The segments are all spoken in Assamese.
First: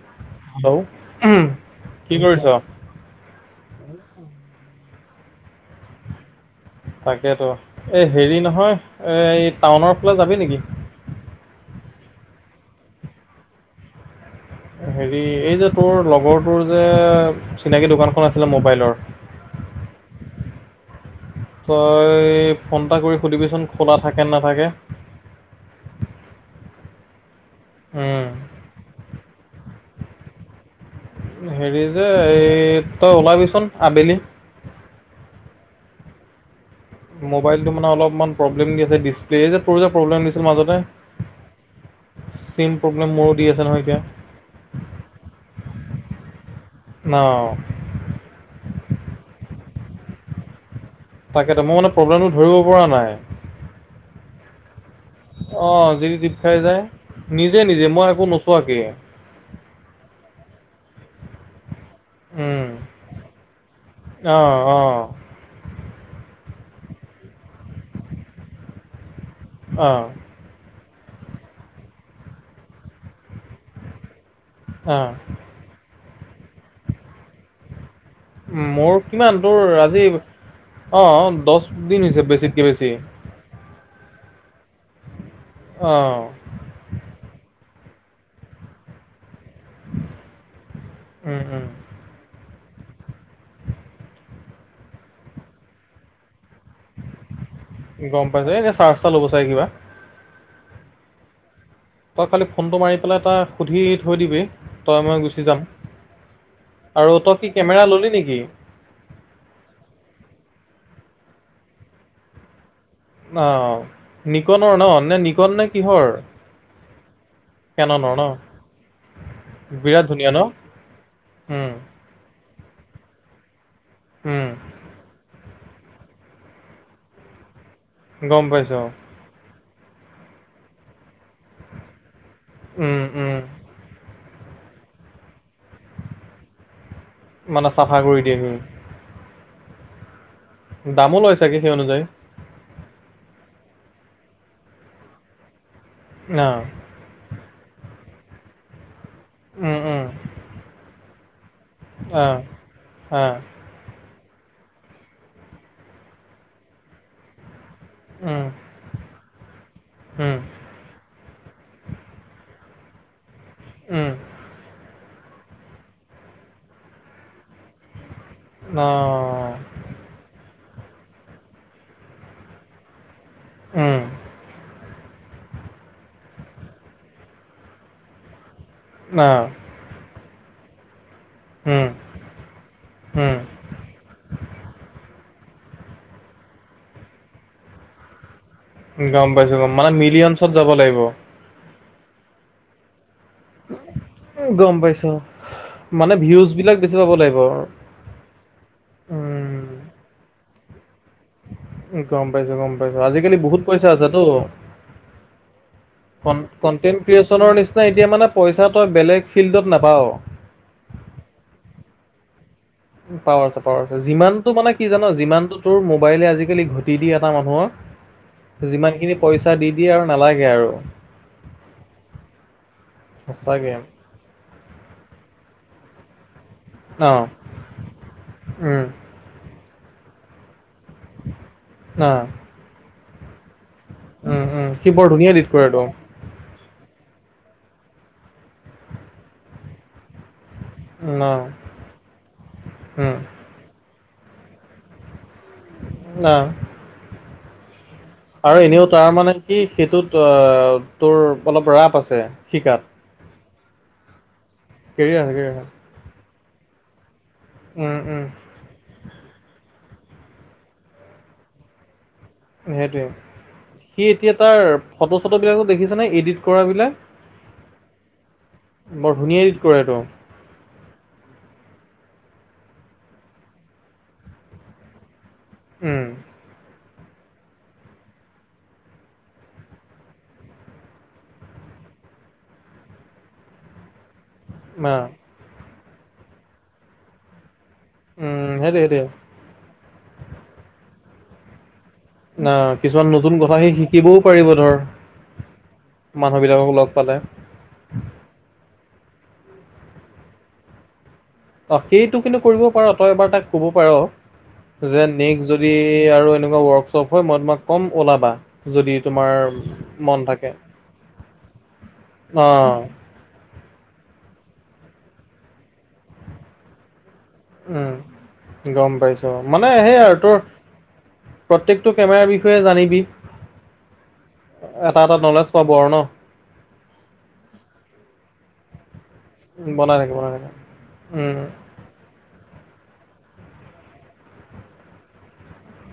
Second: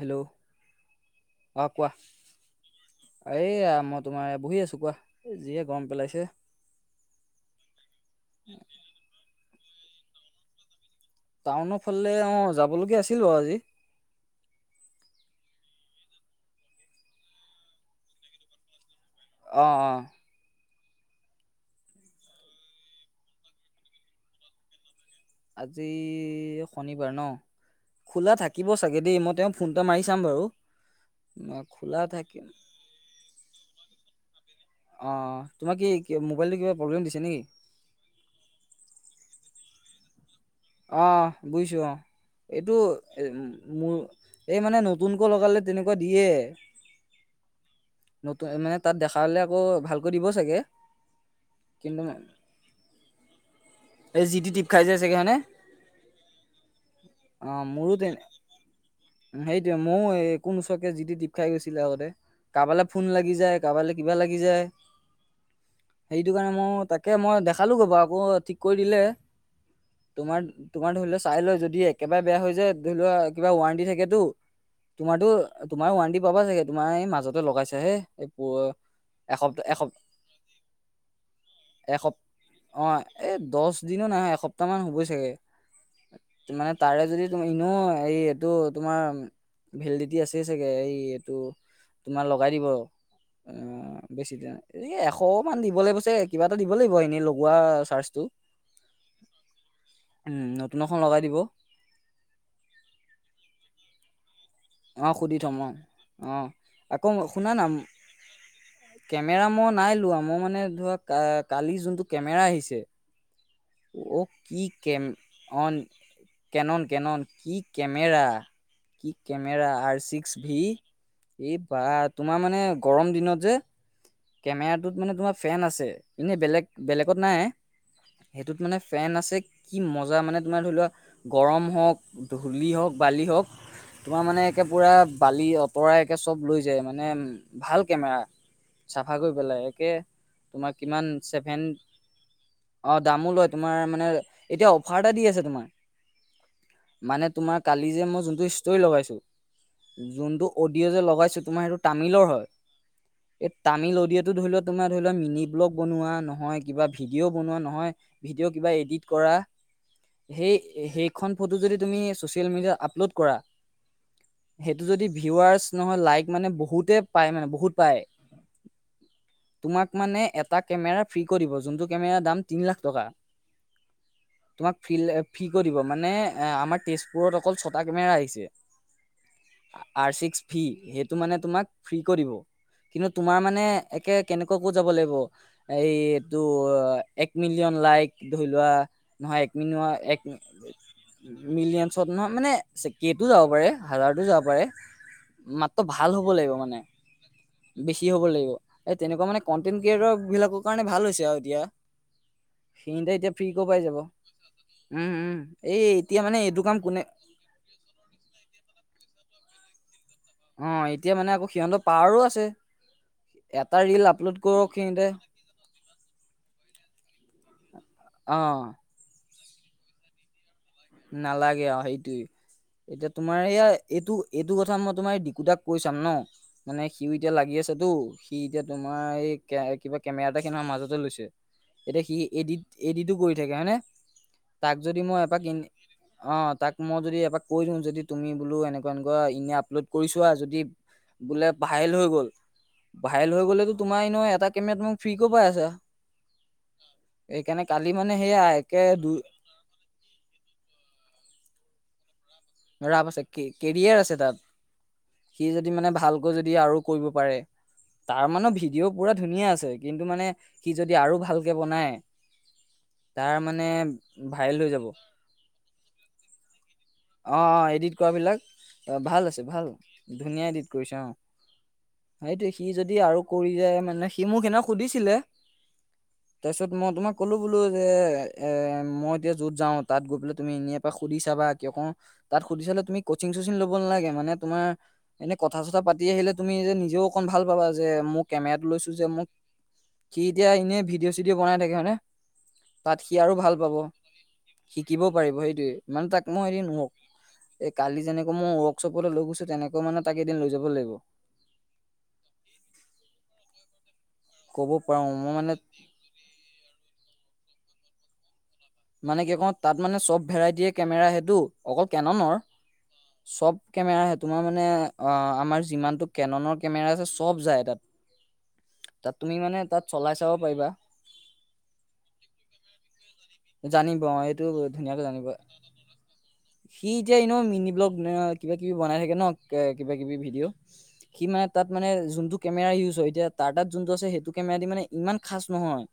হেল্ল', হেল্ল' অ কোৱা, কি কৰিছ? এইয়া মই তোমাৰ বহি আছো। কোৱা যিয়ে গৰম পেলাইছে তাকেতো, এই হেৰি নহয়, এই টাউনৰ ফালে যাবি নেকি? টাউনৰ ফালে অ, যাবলগীয়া আছিল বাৰু আজি হেৰি এই যে তোৰ লগৰটোৰ যে চিনাকী দোকানখন আছিলে মোবাইলৰ অহ, অ তই ফোন এটা কৰি সুধিবিচোন, খোলা থাকে নাথাকে? আজি শনিবাৰ ন, উম খোলা থাকিব চাগে দেই, মই তেওঁক ফোন এটা মাৰি চাম বাৰু হেৰি খোলা যে থাকিম এই তই ওলাবিচোন আবেলি অ তোমাৰ কি মোবাইলটো কিবা? প্ৰব্লেম দিছে নেকি মোবাইলটো মানে অলপমান প্ৰব্লেম দিছে। দিছপেল যে প্ৰব্লেম দিছে। অহ বুজিছো অহ। চিম এইটো প্ৰব্লেম মোৰো দি আছে নহয় মোৰ এতিয়া এই মানে নতুনকৈ লগালে তেনেকুৱা দিয়ে। ন নতুন মানে তাত দেখা হ'লে আকৌ ভালকৈ দিব চাগে। তাকে তো, মই মানে কিন্তু প্ৰব্লেমটো ধৰিব পৰা নাই। এই জি [inaudible] আহ যদি টিপ খাই যায়। নিজে অ' নিজে মোৰো মই তেনে একো নোচোৱাকে। সেইটে মইয়ো কোন ওচৰকে যিটি দীপ খাই গৈছে উম, ফ লালা ল অ' অ' [inaudible] সেইটো কাৰণে মই তাকে মই দেখালোঁ। ক'ব আকৌ ঠিক কৰি দিলে। অ' তোমাৰ তোমাৰ ধৰি লও চাই লয় যদি একেবাৰে বেয়া হৈ যায় ধৰি লোৱা কিবা ৱাৰেণ্টি থাকেতো অ' তোমাৰো তোমাৰো ওৱণ্টি পাবা চাগে তোমাৰ এই মাজতে লগাইছা হে [unintelligible] উ মোৰ কিমান তোৰ আজি অ' দহ দিন এসপ হৈছে বেছিতকে অ বেছি। এই দহ দিনো নহয় এসপ্তাহ মান হুবই চাগে, অ' মানে তাৰে যদি তুমি এ নো এই এইটো তোমাৰ ভেলিডিটি আছেই চাগে। এই এইটো উম, উম। তোমাৰ লগ লগঢিব [inaudible] অ' বেছি দিন এ এশ মান দিব লাগিব ছাগে। কিবা এটা দিব লাগিব এনেই লগোৱা চাৰ্জটো গম পাইছো। এতিয়া চাৰ্জটা ল'ব চাগ কিবা। নতুন এখন লগাই দিব। তই খালি ফোনটো মাৰি পেলাই তটা সুধি থৈ দিবি। তই অ মই সুধি গুচি থম যাম অ অ আকৌ আৰু তই কি শুনা না কেমেৰা ললি নেকি? কেমেৰা মই নাই লোৱা। মই মানে ধৰা কালি যোনটো কেমেৰা আহিছে। আহ অ কি নিকনৰ ন কেম নে নিকন নে অন কিহৰ? কেনন কেনন কি কেননৰ কেমেৰা ন কি কেমেৰা আৰ বিৰাট ধুনীয়া চিক্স ন ভি এই উম, বা তোমাৰ মানে গৰম দিনত যে উম কেমেৰাটোত মানে তোমাৰ ফেন আছে। এনেই বেলেগ বেলেগত নাই। গম সেইটোত মানে পাইছো ফেন আছে। কি মজা মানে তোমাৰ ধৰি লোৱা গৰম হওক। ধলি হওক উম, বালি উম। হওক। তোমাৰ মানে একে পুৰা বালি অ' আতৰাই একে চব লৈ যায় মানে মানে ভাল। চাফা কেমেৰা কৰি দিয়েহি চাফা কৰি পেলাই একে তোমাৰ কিমান দামো লয় ছাগে ছেভেন সেই অনুযায়ী। অ' দামো লয়। তোমাৰ মানে এতিয়া অফাৰ এটা দি আছে তোমাৰ অ মানে তোমাক। কালি যে মই যোনটো ষ্টৰি লগাইছো। উম উম যোনটো অডিঅ' যে লগাইছো তোমাৰ সটো অ তামিলৰ হয় অ এই তামিল অ' এইটো ধৰি লও তোমাৰ ধৰি লও মিনি ব্লগ বনোৱা নহয় কিবা ভিডিঅ' বনোৱা নহয়। উম ভিডিঅ' কিবা এডিট কৰা উম সেই সেইখন ফটো যদি তুমি চচিয়েল মিডিয় আপলোড কৰা উম সেইটো যদি ভিৱাৰছ নহয়। লাইক মানে বহুতে পায় মানে বহুত। অ তোমাক মানে এটা। কেমেৰা ফ্ৰী কৰি দ যোনটো কেমেৰাৰ দাম তিনি লাখ টকা উম তোমাক ফ ফ্ৰী কৰি দিব মানে এ আমাৰ তেজপুৰত অকল ছটা কেমেৰা আহিছে। অ আৰচি [unintelligible] ফি স ত মানে তোমাক উম ফ্ৰী কে দিব কিন্তু উম তোমাৰ মানে একে কেনেকুৱা কো যাব লাগিব [unintelligible] এই এইটো এক মিলিয়ন লাইক। ধৰি লোৱা গম নহয় এক পাইছো মিন গম মানে এক মিলিয়নছত যাব লাগিব মিলিয়নত নহয় মানে কটো যাব পাৰে। হাজাৰটো যাব পাৰে গম পাইছো মাত্ৰ ভাল মানে হ'ব ভিউজ লাগিব। বিলাক মানে বেছি পাব লাগিব বেছি হ'ব লাগিব। এই তেনেকুৱা মানে উম কনটেন্ট ক্ৰিয়েটৰ বিলাকৰ কাৰণে ভাল হৈছে আৰু এতিয়া গম পাইছো গম পাইছো সিহঁতে এতিয়া আজিকালি বহুত ফ্ৰীকৈ পাই পইচা যাব আছেটো উম উম এই এতিয়া মানে এইটো কাম কনটেনট কোনে ক্ৰিয়েচনৰ নিচিনা এতিয়া মানে পইচা তই বেলেগ ফিল্ডত নাপাৱত। অ এতিয়া মানে আকৌ সিহঁতৰ পাৱাৰো আছে উ পাৱাৰ আছে এটা পাৱাৰ আছে ৰিল আপলোড যিমানটো কৰক মানে কি জান সিহঁতে যিমানটো তোৰ মোবাইলে আজিকালি ঘটি দিয়ে এটা অ মানুহক যিমান খিনি পইচা দি দিয়ে আৰু নালাগে আৰু নালাগে আৰু সেইটোয়ে এতিয়া তোমাৰ সেয়া সঁচাকে এইটো এইটো কথা মই তোমাৰ এই দিকুতাক কৈ চাম ন মানে অ সিও এতিয়া লাগি আছেটো সি এতিয়া উম তোমাৰ এই কে কিবা কেমেৰা এটা কিনাৰ মাজত লৈছে এতিয়া অ সি এদিত এদিতো কৰি থাকে হয়নে উম উম তাক সি যদি বৰ মই ধুনীয়া এডিট এপাক কৰে অ তাক মই যদি এপাক কৈ দিওঁ যদি তুমি বোলো এনেকুৱা এনেকুৱা এনে আপলোড কৰি চোৱা আৰু যদি উম অ বোলে ভাইৰেল হৈ গ'ল উম ভাইৰেল হৈ গ'লেতো তোমাৰ ন এটা কেমেৰা মোক ফ্ৰি গ পাই আছে অ এইকাৰণে কাট আৰু এনেও তাৰ মানে কি সেইটোত তোৰ অলপ ৰাপ আছে শিকাত ৰাপ আছে কেৰিয়াৰ আছে কেৰিয়াৰ আছে তাত সি কেৰিয়াৰ আছে যদি মানে ভালকৈ যদি আৰু কৰিব পাৰে উম উম তাৰ মানে ভিডিঅ' পুৰা ধুনীয়া আছে কিন্তু মানে সি যদি আৰু ভালকে বনাই সেইটয়ে তাৰ মানে সি এতিয়া ভাইৰেল তাৰ হৈ যাব ফটো চটো বিলাকো দেখিছানে এডিট কৰা বিলাক অঁ অ এডিট কৰাবিলাক ভাল ধুনীয়া আছে এডিট ভাল কৰেতো ধুনীয়া এডিট কৰিছে অঁ সেইটো সি যদি আৰু কৰি যায় মানে সি মোক সেইদিনা সুধিছিলে উম তাৰপিছত মই তোমাক ক'লোঁ বোলো যে মই এতিয়া য'ত যাওঁ তাত গৈ পেলাই তুমি এনে এপাক সুধি চাবা কিয় কওঁ তাত সুধি চালে তুমি কচিং চচিং ল'ব নালাগে মানে তোমাৰ অ এনে কথা চথা পাতি আহিলে তুমি যে নিজেও অকণ ভাল পাবা যে মোৰ উম কেমেৰাতো সেইটোৱে লৈছো সেইটোৱে যে মোক কি এতিয়া এনেই ভিডিঅ' চিডিঅ' বনাই থাকে হয়নে ন তাত কিছুমান সি আৰু নতুন ভাল কথা সি পাব শিকিবও পাৰিব ধৰ শিকিবও পাৰিব সেইটোয়ে মানে তাক মই এদিন মানুহবিলাকক লগ নহক পালে। এই কালি যেনেকৈ মই ৱৰ্কশ্বপলৈ লৈ গৈছো তেনেকৈ মানে তাক এদিন লৈ যাব লাগিব অ সেইটো কিন্তু কৰিব পাৰ তই এবাৰ তাক ক'ব পাৰ ক'ব অ পাৰো যে মই নেক্স মানে যদি আৰু এনেকুৱা ৱৰ্কশ্বপ হয় মই তোমাক কম ওলাবা যদি মানে তোমাৰ কি কওঁ তাত মানে মন চব থাকে ভেৰাইটিয়ে কেমেৰা সেইটো অকল কেননৰ অ চব কেমেৰা সে তোমাৰ মানে অ আমাৰ যিমানতটো কেননৰ কেমেৰা আছে চব যায় তাত উম গম তাত পাইছো তুমি মানে তাত সেই চলাই আৰু চাব তোৰ পাৰিবা প্ৰত্যেকটো কেমেৰাৰ বিষয়ে জানিবি জানিব এইটো এটা ধুনীয়াকে এটা জানিব নলেজ পাব [inaudible] সি এতিয়া এনে মিনি ব্লগ কিবা কিবি বনাই থাকে ন কিবা বনাই থাকে কিবি বনাই থাকে ভিডিঅ' সি উম মানে তাত মানে যোনটো কেমেৰা ইউজ হয় এতিয়া টাটাত যোনটো আছে সেইটো কেমেৰা দি মানে ইমান খাচ নহয়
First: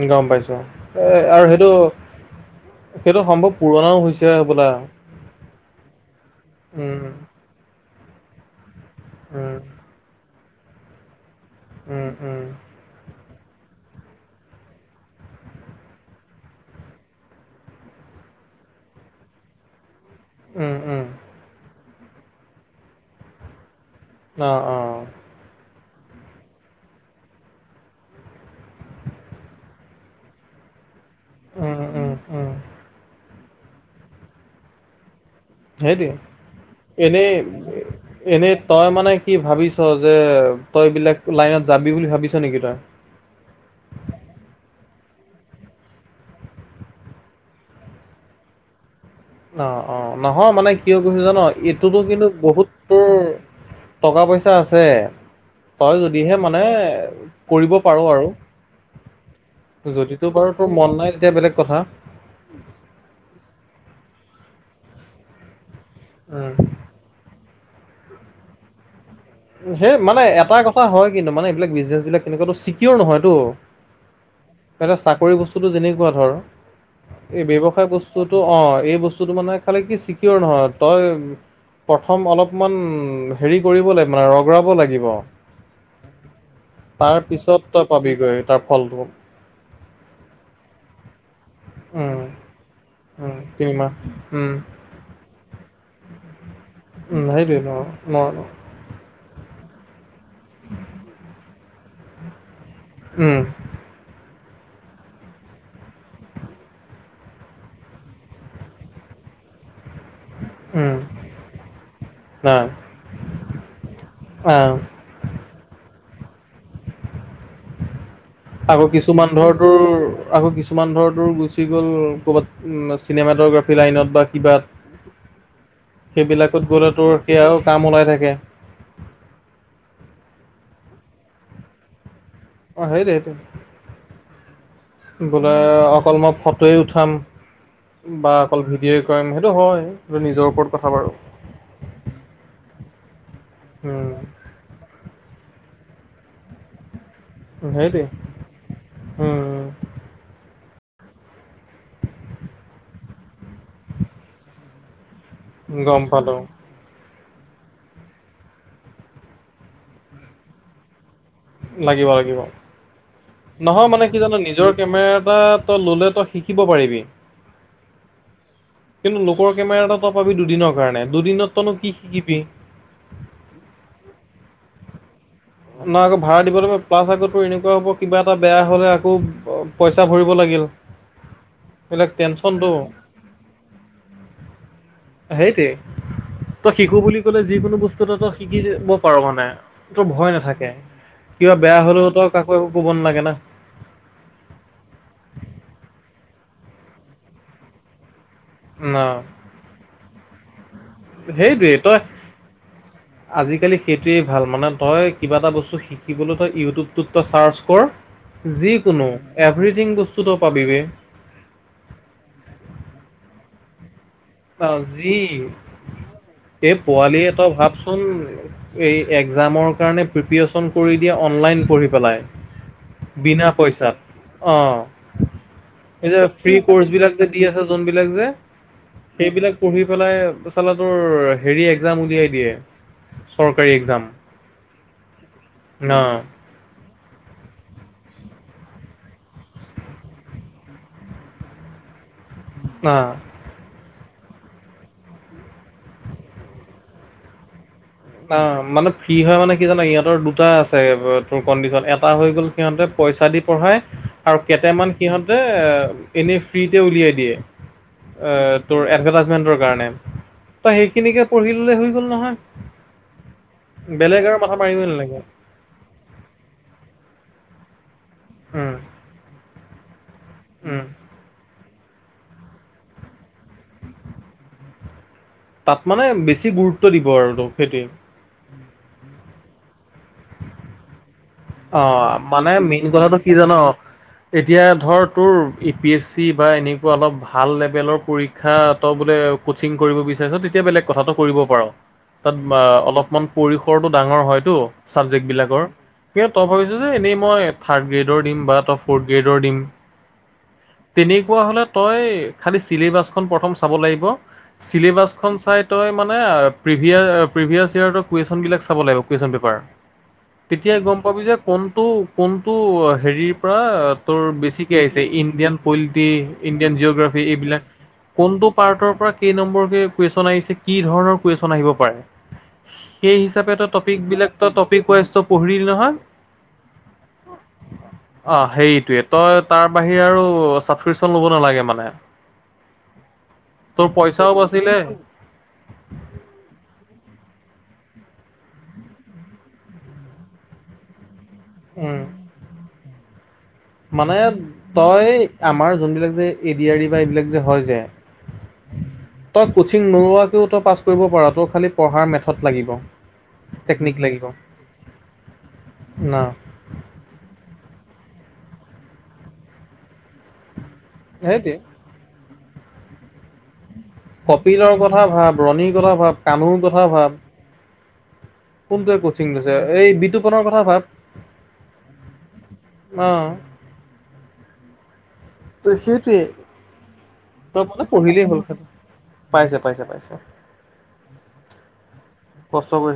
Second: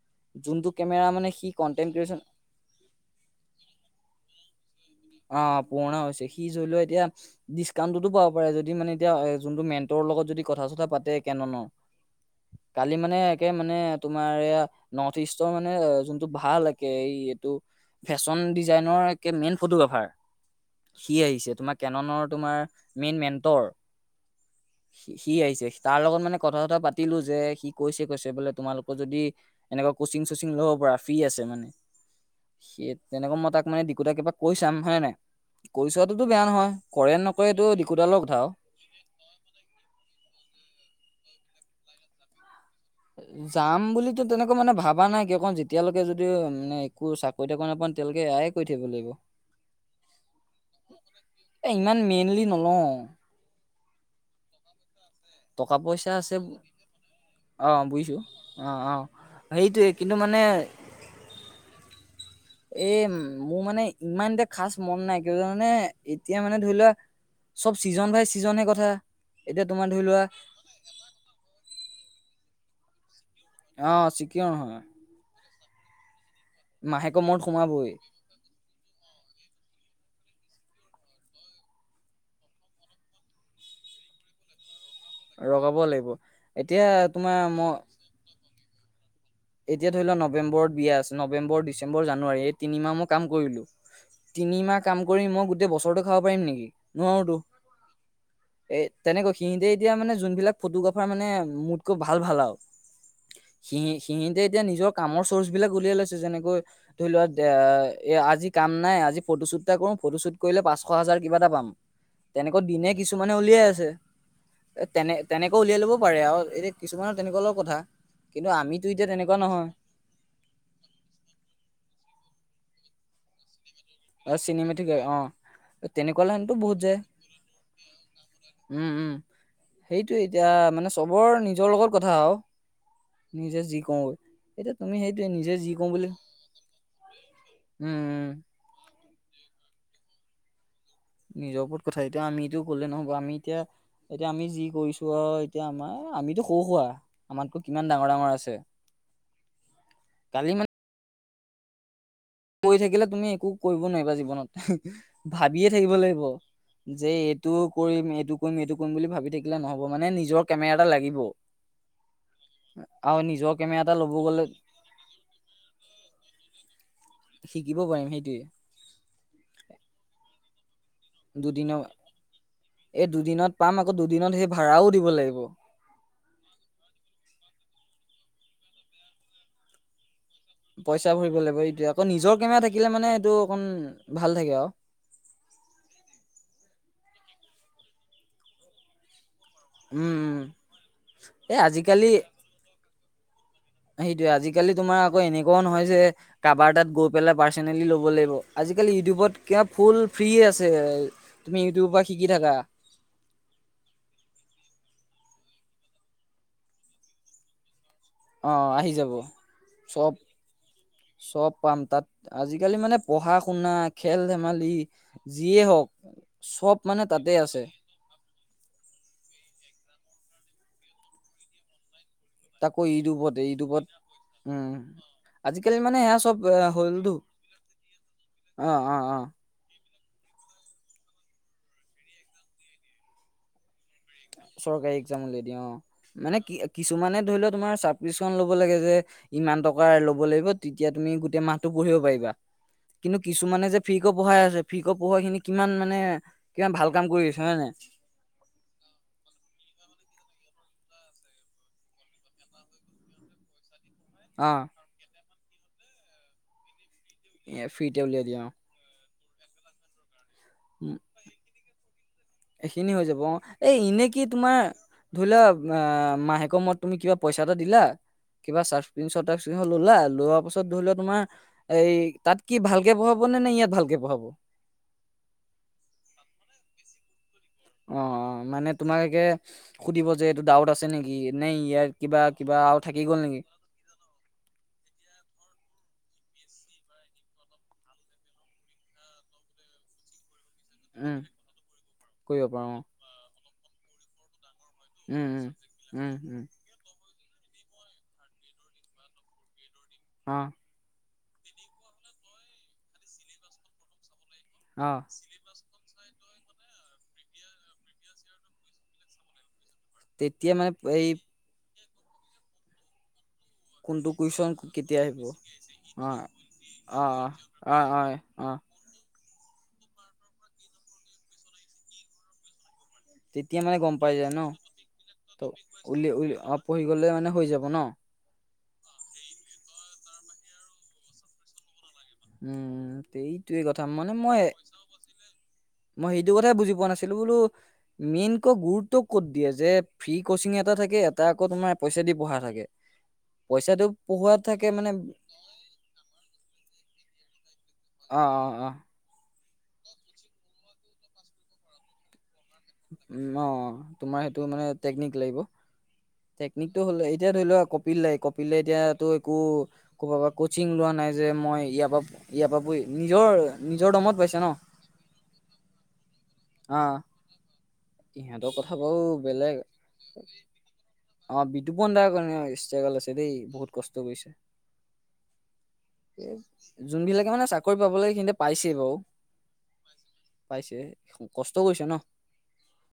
উ গম পাইছো যোনটো কেমেৰা এ মানে সি আৰু সেইটো কন্টেন্ট ক্ৰিয়েচন সেইটো সম্ভৱ পুৰণাও হৈছে হ'বলা অ পুৰণা হৈছে সি ধৰিলও এতিয়া উম ডিচকাউন্টতো পাব পাৰে যদি মানে এতিয়া উম যোনটো মেন্টৰ লগত যদি কথা চথা পাতে কেনন উম উম কালি মানে একে মানে তোমাৰ নৰ্থ ৰ্ইষ্টৰ মানে এইটো ভাল একে এই এইটো ফেশ্বন ডিজাইনৰ একে মেইন ফটোগ্ৰাফাৰ উম, উম, সি আহিছে তোমাৰ কেননৰ তোমাৰ মেইন মেন্টৰ অ অ সি সি আহিছে তাৰ লগত মানে কথা চথা পাতিলো যে সি কৈছে কৈছে বোলে তোমালোকৰ যদি এনেকুৱা কচিং চচিং ল'ব পৰা ফ্ৰী আছে মানে উম, উম, উম, সেই তেনেকা মই তাক মানে দিকুদাই কিবা কৈ চাম হয়নে নাই কৈ সেইট চোৱাটোতো বেয়া নহয় কৰে এনে নকৰে এইটো দিকুতাৰ লগত কথা আৰু এনেই তই মানে কি ভাবিছ যে তই বিলাক লাইনত যাবি বুলি ভাবিছ নেকি তই যাম বুলিটো তেনেকুৱা মানে ভাবা নাই কিয় কাৰণ যেতিয়ালৈকে যদিও মানে একো চাকৰি তাকৰি নাপাও তেতিয়ালৈকে এয়া কৈ থাকিব লাগিব [unintelligible] অ অ নহয় মানে কিয় কৈছো জান এ এইটোতো ইমান কিন্তু মেইনলি বহুত নলওঁ তোৰ টকা পইচা আছে টকা তই পইচা যদিহে আছে মানে অ কৰিব পাৰ বুজিছো আৰু। অ অ সেইটোয়ে যদি কিন্তু তোৰ মানে বাৰু তোৰ মন নাই, তেতিয়া বেলেগ কথা। এ মোৰ মানে ইমানদে খাছ মন নাই, কিয় জান নে? এতিয়া উম, মানে ধৰি লোৱা, চব চিজন বাই চিজনহে কথা। এতিয়া তোমাৰ সেই ধৰি মানে লোৱা এটা কথা হয় কিন্তু, মানে এইবিলাক বিজনেছবিলাক কেনেকুৱাটো ছিকিয়ৰ নহয় টো। অ চিকিয়ৰ নহয় মানে চাকৰি বস্তুটো যেনেকুৱা ধৰ। মাহেকৰ মূৰত এই ব্যৱসায় সোমাবই বস্তুটো অ' এই বস্তুটো মানে ফালে কি ছিকিয়ৰ নহয়। তই প্ৰথম অলপমান হেৰি কৰিব লা [unintelligible] ব লাগিব। ৰগাব লাগিব এতিয়া তোমাৰ মই তাৰপিছত তই পাবি গৈ ফলটো। এতিয়া ধৰি লোৱা, নৱেম্বৰত বিয়া আছে। নৱেম্বৰ, ডিচেম্বৰ, উম জানুৱাৰী, এই তিনিমাহ মই কাম উম কৰিলোঁ। তিনিমাহ উম তিনিমাহ কাম কৰি মই গোটেই বছৰটো খাব পাৰিম নেকি? উম নোৱাৰোঁতো। সেইটোৱে ন ন এ তেনেকৈ। সিহিতে এতিয়া মানে যোনবিলাক ফটোগ্ৰাফাৰ মানে মোতকৈ ভাল - ভাল আও উম। সিন্তে এতিয়া নিজৰ কামৰ চৰ্চবিলাক উলিয়াই লৈছে, যেনেকৈ ধৰি লোৱা, দে অ'- এ- আজি কাম নাই। আজি ফটোশ্বুট টা কৰোঁ। ফটোশ্বুট কৰিলে উম পাঁচশ-হাজাৰ কিবা এটা পাম। তেনেকৈ নাই দিনে কিছুমানে উলিয়াই আছে। আহ তেনে- তেনেকৈ উলিয়াই লব পাৰে আৰু। এতিয়া কিছুমানৰ তেনেকুৱা লগৰ কথা। কি আকৌ কিছুমান ধৰ, তোৰ- আকৌ কিছুমান ধৰ, তোৰ গুচি গ'ল ক'বাত চিনেমাটোগ্ৰাফী লাইনত বা কিবা চিনেমেটিক অ তেনেকুৱা লাইনতো সেইবিলাকত বহুত গ'লে যায় তোৰ সেয়াও কাম ওলাই থাকে। সেইটো এতিয়া, মানে চবৰ নিজৰ লগত কথা আৰু। অ সেইটোৱে সেইটোৱে নিজে যি কওঁ এতিয়া তুমি সেইটোয়ে নিজে বোলে যি কওঁ বুলি অকল মই ফ'টোৱে উঠাম বা উম, অকল ভিডিঅ'ই কৰিম। সেইটো হয়, ইবোৰ নিজৰ ওপৰত কথা বাৰু নিজৰ ওপৰত কথা এতিয়া। আমিতো গ'লে নহ'ব। আমি এতিয়া- এতিয়া আমি যি কৰিছোঁ আৰু এ তিয়া আমাৰ আমিতো সৰু-সুৰা। আমাতকৈ উম কিমান সেইটোৱে ডাঙৰ - ডাঙৰ আছে। উম কালি মা কৈ থাকিলে, তুমি একো কৰিব নোৱাৰিবা জীৱনত। ভাবিয়ে থাকিব গম লাগিব, পালোঁ যে এইটো কৰিম, এইটো কৰিম, এইটো কৰিম বুলি ভাবি থাকিলে নহ'ব। মানে নিজৰ কেমেৰা এটা লাগিব। লাগিব - লাগিব। আৰু নিজৰ কেমেৰা নহয়, এটা মানে ল'ব কি জান? গ'লে নিজৰ কেমেৰা এটা তই ল'লে তই শিকিব পাৰিবি। শিকিব পাৰিম। সেইটোৱে। কিন্তু লোকৰ কেমেৰা এটা তই পাবি দুদিনৰ কাৰণে দুদিনত তইনো দুদিনৰ- কি শিকিবি এই দুদিনত পাম। আকৌ দুদিনত সেই ভাড়াও দিব লাগিব। ন' আকৌ ভাড়া দিব লাগিব। প্লাছ আক' তোৰ এনেকুৱা হ'ব, কিবা এটা বেয়া হ'লে আকৌ প- পইচা ভৰিব লাগিল পইচা ভৰিব লাগিব, এইটোৱে। আকৌ এইবিলাক নিজৰ কেমেৰা টেনচনটো থাকিলে মানে, সেইটো অকণ ভাল থাকে আৰু। সেইটোৱে। তই শিকোঁ বুলি ক'লে, যিকোনো বস্তুটো তই শিকিব পাৰ মানে। তো উম, ভয় উম। নাথাকে। কিবা এ বেয়া হ'লেও তই কাকো একো কব নালাগে না। সেইটোৱে। আজিকালি তোমাৰ আকৌ এনেকুৱাও নহয় যে, কাৰোবাৰ তাত গৈ পেলাই পাৰ্ছনেলি ল'ব লাগিব। আজিকালি না, ইউটিউবত কিবা ফুল ফ্ৰি আছে। তুমি সেইটোৱেই ইউটিউবৰ তই পৰা শিকি থাকা। আজিকালি সেইটোৱেই ভাল, মানে তই কিবা এটা বস্তু শিকিবলৈ তই ইউটিউবটোত তই ছাৰ্চ কৰ। অ আহি যিকোনো। যাব এভ্ৰিথিং চব বস্তু তই পাবি বে। চব পাম তাত। আজিকালি মানে পঢ়া শুনা খেল ধেমালি আজি যিয়ে হওক এই চব মানে পোৱালিয়ে তাতে তই আছে ভাবচোন। এই এক্জামৰ কাৰণে প্ৰিপিয়চন কৰি দিয়ে, অনলাইন পঢ়ি পেলাই। তাকো ইউটিউবত- বিনা ইউটিউবত, পইচাত উম। অ' আজিকালি মানে এই সেয়া যে চব ফ্ৰি এ হ'লতো কৰ্ছবিলাক যে দি আছে, যোনবিলাক যে, অ অ অ সেইবিলাক পঢ়ি পেলাই চালা তোৰ হেৰি এক্জাম উলিয়াই দিয়ে। চৰকাৰী এক্জাম। চৰকাৰী এক্জাম উলিয়ায় দিয়ে, অ'। মানে কি কিছুমানে ধৰি লও তোমাৰ ছাব্ক্ৰিপশ্যন ল'ব লাগে যে ইমান ট লব লাগ তেতিয়া তুমি গোটেই মাহতটো পঢ়িব পাৰি। অ' কিন্তু কিছুমানে যে ফ্ৰী ফিক পঢ়াই আছে ফিক পঢ়াই খিনি কিমান মানে কিমান ভাল কাম কৰি আছে হয় নে জানা নে অ, মানে ফ্ৰী হয় মানে কি জানা ইহতৰ দুটা আছে তোৰ কণ্ডিশন এটা হৈ গ'ল সিহতে পইচা দি পঢ়ায় আৰু অ', কেইটামান সিহতে এনেই ফ্ৰীতে উলিয়াই দিৱ। দিয়ে অ, এ ফ্ৰীতে উলিয়াই দিয়ে অ', তোৰ এভেটাইচ নিদিয়ে কাৰনে? তই উম, সেইখিনিকে পঢ়িললে হৈ গ'ল নহয়। এইখিনি হৈ যাব অ, এ এনে কি বেলেগ আৰু মাথা তোমাৰ মাৰিবই নালাগে ধৰি লোৱা আহ মাহেকৰ মৰত তুমি কিবা পইচাটা দিলা কিবা উম, ছাপচক্ৰিপচন টাপছক্ৰিপচন ললা লোৱাৰ পাছত ধৰি উম। লোৱা তোমাৰ এই তাত কি ভালকে পঢ়াব নে - নে ইয়াত ভালকে পঢ়াব? তাত মানে বেছি গুৰুত্ব দিব আৰু তোক। সেইটোৱে অ - অ মানে তোমাকোকে সুধিব যে এইটো ডাউট আছে নেকি। নে অ, ইয়াৰ কিবা মানে কিবা আৰু মেইন থাকি কথাটো গ'ল কি নেকি জান এতিয়া ধৰ তোৰ এ পি এছ চি বা এনেকুৱা অলপ ভাল লেভেলৰ পৰীক্ষা ত বোলে ক'চিং কৰিব বিচাৰিছ? তেতিয়া বেলেগ কথাতটো উম কৰিব পাৰ তাত কৰিব পাৰো অ অলপমান পৰিসৰটো ডাঙৰ হয়তো? উম চাবজেক্ট উম বিলাকৰ উম কিন্তু উম তই ভাবিছো যে এনেই। মই থাৰ্ড গ্ৰেডৰ দিম বা ত ফৰ্থ গ্ৰেডৰ দিম। হম তেনেকুৱা হ'লে তই খালী চিলেবাছখন প্ৰথম চাব লাগিব? অ চিলেবাছ খন চাই তই মানে। প্ৰভিয় প্ৰভিয়াছ ইয় কন বিলাক চাব লাগিব কুৱন পেপাৰ। তেতিয়া মানে এতিয়াই গম এই পাবি যে কোনটো - কোনটো হেৰি পৰা কোনটো তোৰ কুৱেশন বেছিকে কেতিয়া আহিছে আহিব অ ইণ্ডিয়ান পলিটি অ ইণ্ডিয়ান অ জিঅ'গ্ৰাফি এইবিলাক অ অ কোন। অ পাৰ্টৰ পৰা কেই নম্বৰকে কুৱেশচন আহিছে কি ধৰণৰ কুৱেশচন আহিব পাৰে। সেই হিচাপে তেতিয়া তো মানে গম টপিক পাই যায় বিলাক ন টপিক ৱাইজটো ত' উল - উল অ, পঢ়ি গলে মানে হৈ যাব ন। অ সেইটোৱে তই তাৰ বাহিৰে আৰু চাবক্ৰিপশ্যন ল'ব নালাগে মানে। উম, সেইটোৱেই কথা তোৰ মানে পইচাও মই। বাচিলে মই সেইটো কথাই বুজি পোৱা নাছিলো বোলো মেইন কৈ গুৰুত্ব ক'ত দিয়ে যে ফ্ৰি কচিং এটা থাকে। তা আকৌ তোমাৰ পইচা উম দি পঢ়া থাকে। পইচাটো মানে পঢ়োৱাত থাকে মানে তই আমাৰ যোনবিলাক যে এ ডি আৰি বা এইবিলাক যে হয়। যে অহ - অহ - অহ। তই কোচিং নোলোৱাকৈও তই পাছ কৰিব পাৰ তই খালি পঢ়াৰ মেথ উম, অ, তোমাৰ সেইটো মানে টেকনিক লাগিব? না টেকনিকটো হ'ল এতিয়া ধৰি লোৱা আক কপিল লাই কপিল এতিয়াতো একো কব পৰা কচিং লোৱা নাই যে সেইটোৱে মই ইয়াৰ পৰা। ইয়াৰ বাবুই নিজৰ নিজৰ দমত পাইছে ন কপিলৰ কথা ভাব ৰণীৰ কথা ভাব কানুৰ অ কথা ভাব। ইহঁতৰ কথা কোনটোৱে বাৰু কচিং বেলেগ লৈছে এই বিতুপনৰ কথা ভাব। অ, বিদুপন দাৰ কাৰণে ষ্ট্ৰাগল অ আছে দেই বহুত কষ্ট কৰিছে? ত সেইটোৱে যোনবিলাকে মানে তই চাকৰি পাব লাগে পঢ়িলেই সিনতে হ'ল পাইছেই বাৰু। পাইছে পাইছে পাইছে পাইছে কষ্ট কৰিছে ন। কষ্ট কৰি